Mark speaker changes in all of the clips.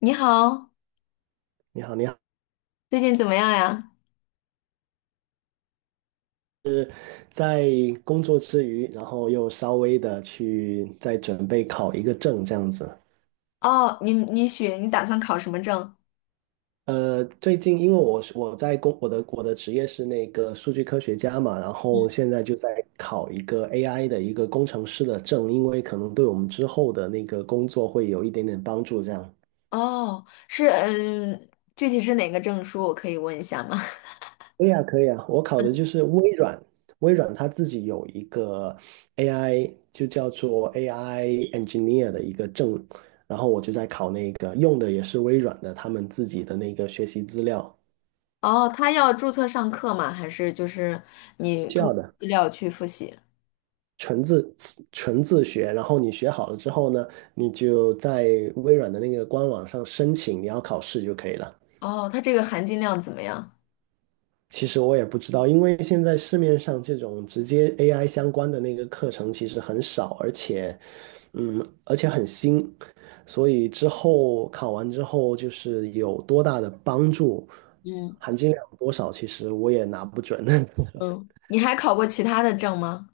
Speaker 1: 你好，
Speaker 2: 你好，你好，
Speaker 1: 最近怎么样呀？
Speaker 2: 在工作之余，然后又稍微的去再准备考一个证，这样子。
Speaker 1: 哦，你打算考什么证？
Speaker 2: 最近因为我是我在工我的我的职业是那个数据科学家嘛，然后现在就在考一个 AI 的一个工程师的证，因为可能对我们之后的那个工作会有一点点帮助，这样。
Speaker 1: 哦，是嗯，具体是哪个证书？我可以问一下吗？
Speaker 2: 可以啊，可以啊，我考的就是微软，微软它自己有一个 AI，就叫做 AI engineer 的一个证，然后我就在考那个，用的也是微软的他们自己的那个学习资料，
Speaker 1: 哦，他要注册上课吗？还是就是你
Speaker 2: 需
Speaker 1: 通
Speaker 2: 要
Speaker 1: 过
Speaker 2: 的，
Speaker 1: 资料去复习？
Speaker 2: 纯自纯自学，然后你学好了之后呢，你就在微软的那个官网上申请你要考试就可以了。
Speaker 1: 哦，他这个含金量怎么样？
Speaker 2: 其实我也不知道，因为现在市面上这种直接 AI 相关的那个课程其实很少，而且很新，所以之后考完之后就是有多大的帮助，
Speaker 1: 嗯
Speaker 2: 含金量有多少，其实我也拿不准。
Speaker 1: 嗯，你还考过其他的证吗？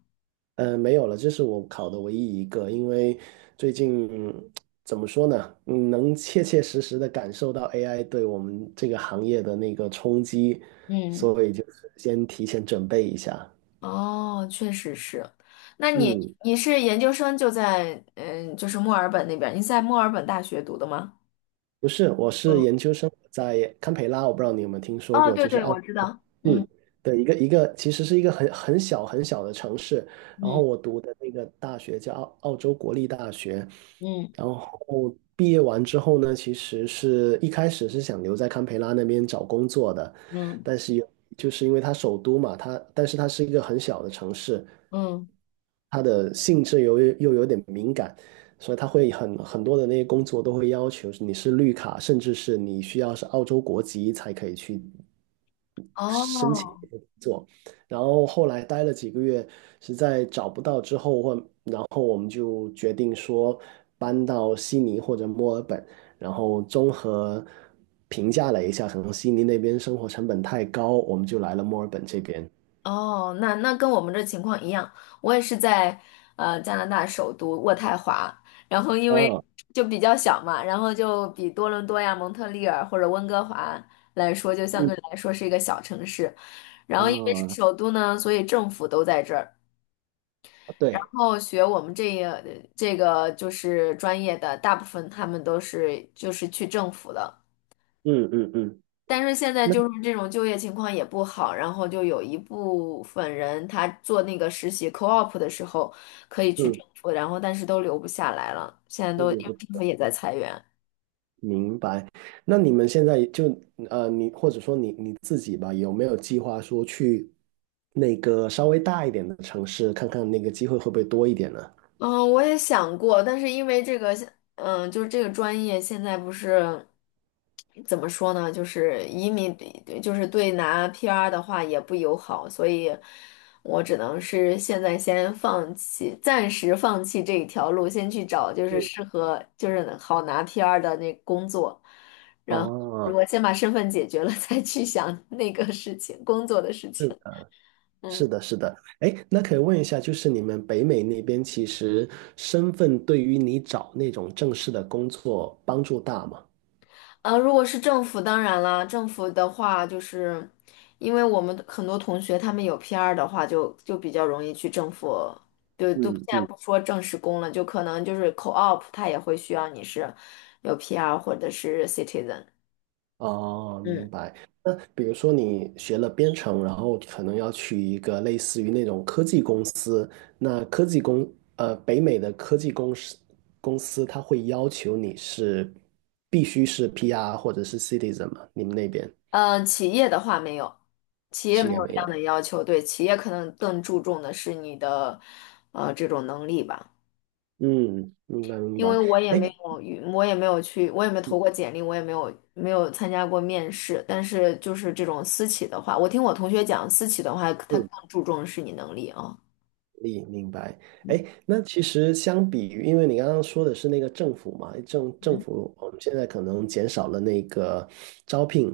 Speaker 2: 没有了，这是我考的唯一一个，因为最近怎么说呢，能切切实实的感受到 AI 对我们这个行业的那个冲击，
Speaker 1: 嗯，
Speaker 2: 所以就是先提前准备一下。
Speaker 1: 哦，确实是。那你
Speaker 2: 嗯，
Speaker 1: 你是研究生就在就是墨尔本那边儿你在墨尔本大学读的吗？
Speaker 2: 不是，我是
Speaker 1: 嗯，
Speaker 2: 研究生活在堪培拉，我不知道你有没有听说
Speaker 1: 哦，
Speaker 2: 过，
Speaker 1: 对
Speaker 2: 就是
Speaker 1: 对，
Speaker 2: 澳
Speaker 1: 我知
Speaker 2: 洲，
Speaker 1: 道。嗯。
Speaker 2: 嗯，的一个，其实是一个很小很小的城市。然后
Speaker 1: 嗯
Speaker 2: 我读的那个大学叫澳洲国立大学，
Speaker 1: 嗯
Speaker 2: 然后毕业完之后呢，其实是一开始是想留在堪培拉那边找工作的，
Speaker 1: 嗯
Speaker 2: 但是就是因为它首都嘛，但是它是一个很小的城市，
Speaker 1: 嗯，
Speaker 2: 它的性质又有点敏感。所以他会很多的那些工作都会要求你是绿卡，甚至是你需要是澳洲国籍才可以去申请
Speaker 1: 哦
Speaker 2: 这个工作。然后后来待了几个月，实在找不到之后，然后我们就决定说搬到悉尼或者墨尔本，然后综合评价了一下，可能悉尼那边生活成本太高，我们就来了墨尔本这边。
Speaker 1: 哦，那那跟我们这情况一样，我也是在加拿大首都渥太华，然后因为
Speaker 2: 啊，
Speaker 1: 就比较小嘛，然后就比多伦多呀、蒙特利尔或者温哥华来说，就相
Speaker 2: 嗯，
Speaker 1: 对来说是一个小城市。然后因为是首都呢，所以政府都在这儿。
Speaker 2: 啊，
Speaker 1: 然
Speaker 2: 对，
Speaker 1: 后学我们这个就是专业的，大部分他们都是就是去政府的。
Speaker 2: 嗯嗯嗯，
Speaker 1: 但是现在
Speaker 2: 那
Speaker 1: 就是这种就业情况也不好，然后就有一部分人他做那个实习 co-op 的时候可以去
Speaker 2: 嗯，
Speaker 1: 政府，然后但是都留不下来了，现在
Speaker 2: 那
Speaker 1: 都
Speaker 2: 也
Speaker 1: 因为
Speaker 2: 不
Speaker 1: 政府也在裁员。
Speaker 2: 明白。那你们现在就你或者说你自己吧，有没有计划说去那个稍微大一点的城市，看看那个机会会不会多一点呢？
Speaker 1: 嗯，我也想过，但是因为这个现，嗯，就是这个专业现在不是怎么说呢，就是移民，对就是对拿 PR 的话也不友好，所以我只能是现在先放弃，暂时放弃这一条路，先去找就是
Speaker 2: 嗯，
Speaker 1: 适合，就是好拿 PR 的那工作，然后如
Speaker 2: 哦，
Speaker 1: 果先把身份解决了，再去想那个事情，工作的事情。
Speaker 2: 是
Speaker 1: 嗯。
Speaker 2: 的，是的。哎，那可以问一下，就是你们北美那边其实身份对于你找那种正式的工作帮助大吗？
Speaker 1: 呃，如果是政府，当然啦，政府的话，就是因为我们很多同学他们有 PR 的话就，就比较容易去政府，就都现
Speaker 2: 嗯
Speaker 1: 在
Speaker 2: 嗯。
Speaker 1: 不说正式工了，就可能就是 co-op，它也会需要你是有 PR 或者是 citizen。
Speaker 2: 哦，
Speaker 1: 嗯，
Speaker 2: 明白。那比如说你学了编程，然后可能要去一个类似于那种科技公司，那科技公，呃，北美的科技公司，它会要求你是必须是 PR 或者是 citizen 吗？你们那边
Speaker 1: 呃，企业的话没有，企业
Speaker 2: 企
Speaker 1: 没
Speaker 2: 业
Speaker 1: 有
Speaker 2: 没
Speaker 1: 这样的
Speaker 2: 有？
Speaker 1: 要求，对，企业可能更注重的是你的这种能力吧。
Speaker 2: 嗯，明白明
Speaker 1: 因为
Speaker 2: 白。哎，
Speaker 1: 我也没有去，我也没投过简历，我也没有参加过面试。但是就是这种私企的话，我听我同学讲，私企的话，他
Speaker 2: 嗯，
Speaker 1: 更注重是你能力啊。
Speaker 2: 你明白。哎，那其实相比于，因为你刚刚说的是那个政府嘛，政政
Speaker 1: 嗯，
Speaker 2: 府我们现在可能减少了那个招聘，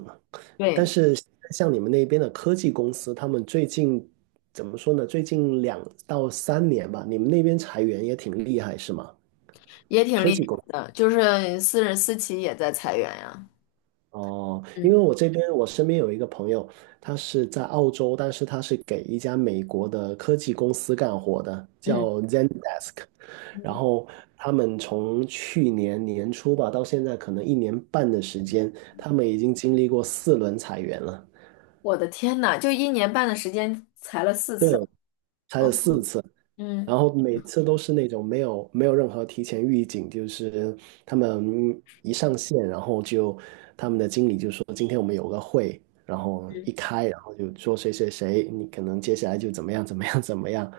Speaker 2: 但
Speaker 1: 对，
Speaker 2: 是像你们那边的科技公司，他们最近怎么说呢？最近2到3年吧，你们那边裁员也挺厉害，是吗？
Speaker 1: 也挺厉害的，就是私企也在裁员呀。
Speaker 2: 哦，因为
Speaker 1: 嗯
Speaker 2: 我身边有一个朋友，他是在澳洲，但是他是给一家美国的科技公司干活的，
Speaker 1: 嗯
Speaker 2: 叫 Zendesk。然
Speaker 1: 嗯，
Speaker 2: 后他们从去年年初吧到现在，可能1年半的时间，他们已经经历过4轮裁员了，
Speaker 1: 我的天呐，就一年半的时间裁了四
Speaker 2: 对，
Speaker 1: 次。
Speaker 2: 裁了
Speaker 1: 嗯
Speaker 2: 4次。然
Speaker 1: 嗯
Speaker 2: 后每次都是那种没有任何提前预警，就是他们一上线，然后他们的经理就说今天我们有个会，然后一
Speaker 1: 嗯，
Speaker 2: 开，然后就说谁谁谁，你可能接下来就怎么样怎么样怎么样，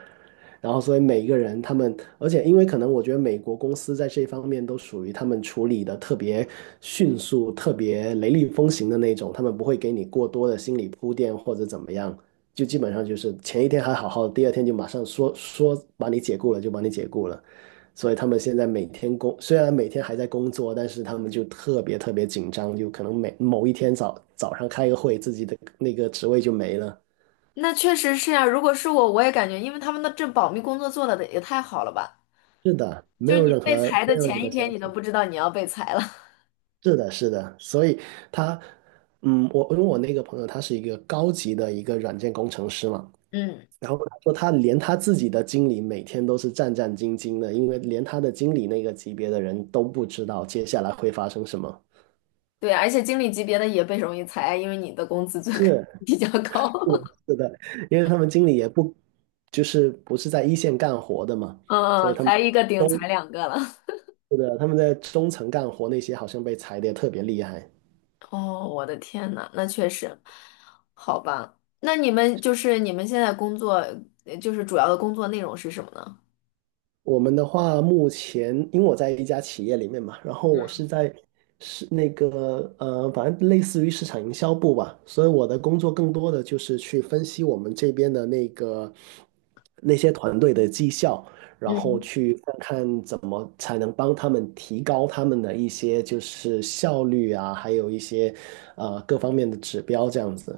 Speaker 2: 然后，所以每一个人他们，而且因为可能我觉得美国公司在这方面都属于他们处理的特别迅速、特别雷厉风行的那种，他们不会给你过多的心理铺垫或者怎么样，就基本上就是前一天还好好的，第二天就马上说把你解雇了就把你解雇了。所以他们现在每天工，虽然每天还在工作，但是他们就特别特别紧张，就可能某一天早上开个会，自己的那个职位就没了。
Speaker 1: 那确实是呀、如果是我，我也感觉，因为他们的这保密工作做的也太好了吧。
Speaker 2: 是的，没
Speaker 1: 就是
Speaker 2: 有
Speaker 1: 你
Speaker 2: 任
Speaker 1: 被
Speaker 2: 何
Speaker 1: 裁
Speaker 2: 没
Speaker 1: 的
Speaker 2: 有任
Speaker 1: 前一
Speaker 2: 何消
Speaker 1: 天，你都
Speaker 2: 息。
Speaker 1: 不知道你要被裁了。
Speaker 2: 是的，是的，所以他，我因为我那个朋友他是一个高级的一个软件工程师嘛，
Speaker 1: 嗯，
Speaker 2: 然后他说他连他自己的经理每天都是战战兢兢的，因为连他的经理那个级别的人都不知道接下来会发生什么。
Speaker 1: 对，而且经理级别的也被容易裁，因为你的工资就
Speaker 2: 是
Speaker 1: 比较高。
Speaker 2: 是的，是的，因为他们经理也不就是不是在一线干活的嘛，所
Speaker 1: 嗯
Speaker 2: 以
Speaker 1: 嗯，
Speaker 2: 他们
Speaker 1: 裁一个顶
Speaker 2: 中
Speaker 1: 裁两个了。
Speaker 2: 是的，他们在中层干活那些好像被裁的也特别厉害。
Speaker 1: 哦，我的天呐，那确实，好吧。那你们就是你们现在工作，就是主要的工作内容是什么呢？
Speaker 2: 我们的话，目前因为我在一家企业里面嘛，然后我是在是那个，反正类似于市场营销部吧，所以我的工作更多的就是去分析我们这边的那些团队的绩效，然后
Speaker 1: 嗯，
Speaker 2: 去看看怎么才能帮他们提高他们的一些就是效率啊，还有一些各方面的指标这样子。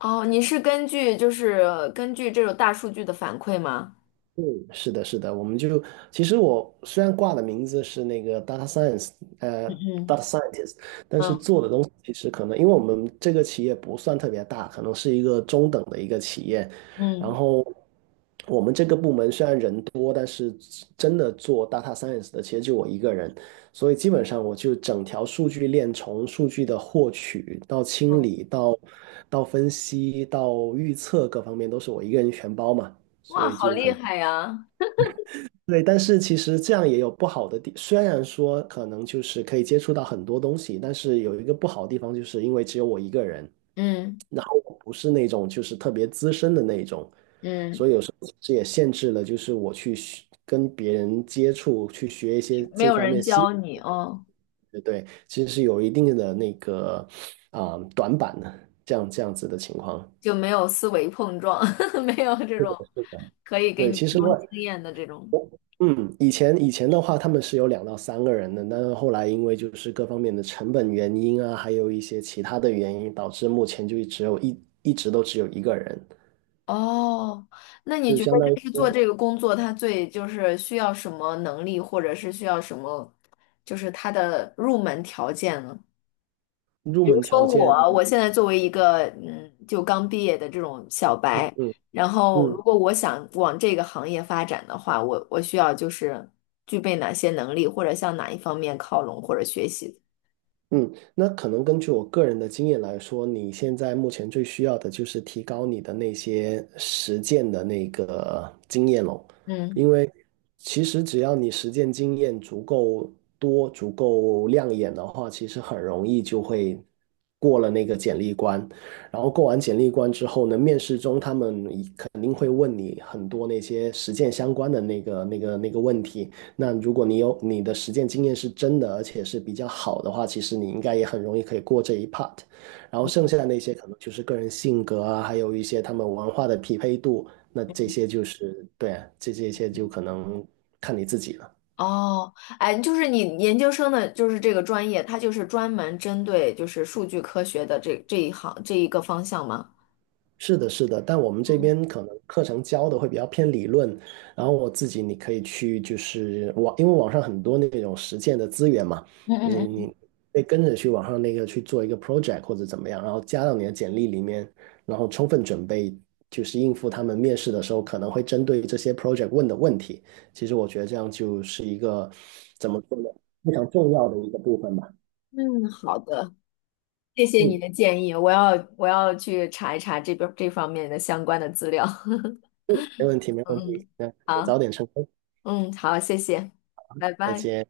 Speaker 1: 哦，你是根据就是根据这种大数据的反馈吗？
Speaker 2: 嗯是的，是的，我们就其实我虽然挂的名字是那个 data science，呃
Speaker 1: 嗯
Speaker 2: ，data scientist，但是
Speaker 1: 嗯
Speaker 2: 做的东西其实可能，因为我们这个企业不算特别大，可能是一个中等的一个企业，然
Speaker 1: 嗯，
Speaker 2: 后我们这个部门虽然人多，但是真的做 data science 的其实就我一个人，所以基本上我就整条数据链从数据的获取到清
Speaker 1: 嗯
Speaker 2: 理到分析到预测各方面都是我一个人全包嘛，所
Speaker 1: 哇，
Speaker 2: 以
Speaker 1: 好
Speaker 2: 就可
Speaker 1: 厉
Speaker 2: 能。
Speaker 1: 害呀！
Speaker 2: 对，但是其实这样也有不好的地，虽然说可能就是可以接触到很多东西，但是有一个不好的地方，就是因为只有我一个人，
Speaker 1: 嗯
Speaker 2: 然后我不是那种就是特别资深的那种，所
Speaker 1: 嗯，
Speaker 2: 以有时候其实也限制了，就是我去学跟别人接触，去学一些
Speaker 1: 没
Speaker 2: 这
Speaker 1: 有
Speaker 2: 方
Speaker 1: 人
Speaker 2: 面新，
Speaker 1: 教你哦，
Speaker 2: 对对，其实是有一定的那个啊、短板的，这样子的情况。
Speaker 1: 就没有思维碰撞，没有这种。可以给
Speaker 2: 对，
Speaker 1: 你
Speaker 2: 其
Speaker 1: 提
Speaker 2: 实
Speaker 1: 供
Speaker 2: 我
Speaker 1: 经验的这种。
Speaker 2: 嗯，以前的话，他们是有2到3个人的，但是后来因为就是各方面的成本原因啊，还有一些其他的原因，导致目前就只有一直都只有一个人，
Speaker 1: 哦，那你
Speaker 2: 就
Speaker 1: 觉
Speaker 2: 相
Speaker 1: 得
Speaker 2: 当于
Speaker 1: 就是做
Speaker 2: 说
Speaker 1: 这个工作，它最就是需要什么能力，或者是需要什么，就是它的入门条件呢？
Speaker 2: 入
Speaker 1: 比如
Speaker 2: 门
Speaker 1: 说
Speaker 2: 条件，
Speaker 1: 我，我现在作为一个嗯，就刚毕业的这种小
Speaker 2: 嗯
Speaker 1: 白，然后如
Speaker 2: 嗯，
Speaker 1: 果我想往这个行业发展的话，我需要就是具备哪些能力，或者向哪一方面靠拢或者学习？
Speaker 2: 嗯，那可能根据我个人的经验来说，你现在目前最需要的就是提高你的那些实践的那个经验咯，
Speaker 1: 嗯。
Speaker 2: 因为其实只要你实践经验足够多、足够亮眼的话，其实很容易就会过了那个简历关。然后过完简历关之后呢，面试中他们一肯定会问你很多那些实践相关的那个问题。那如果你有你的实践经验是真的，而且是比较好的话，其实你应该也很容易可以过这一 part。然后剩下的那些可能就是个人性格啊，还有一些他们文化的匹配度，那这些就是对啊，这些就可能看你自己了。
Speaker 1: 哦，哎，就是你研究生的，就是这个专业，它就是专门针对就是数据科学的这一行这一个方向吗？
Speaker 2: 是的，是的，但我们这边可能课程教的会比较偏理论，然后我自己你可以去就是网，因为网上很多那种实践的资源嘛，
Speaker 1: 嗯
Speaker 2: 你
Speaker 1: 嗯
Speaker 2: 你
Speaker 1: 嗯。
Speaker 2: 可以跟着去网上那个去做一个 project 或者怎么样，然后加到你的简历里面，然后充分准备，就是应付他们面试的时候可能会针对这些 project 问的问题。其实我觉得这样就是一个怎么说呢，非常重要的一个部分吧。
Speaker 1: 嗯，好的，谢谢你
Speaker 2: 嗯，
Speaker 1: 的建议，我要去查一查这边这方面的相关的资料。
Speaker 2: 没问题，没问
Speaker 1: 嗯
Speaker 2: 题，
Speaker 1: 嗯，
Speaker 2: 那你
Speaker 1: 好，
Speaker 2: 早点成功，
Speaker 1: 嗯，好，谢谢，拜
Speaker 2: 再
Speaker 1: 拜。
Speaker 2: 见。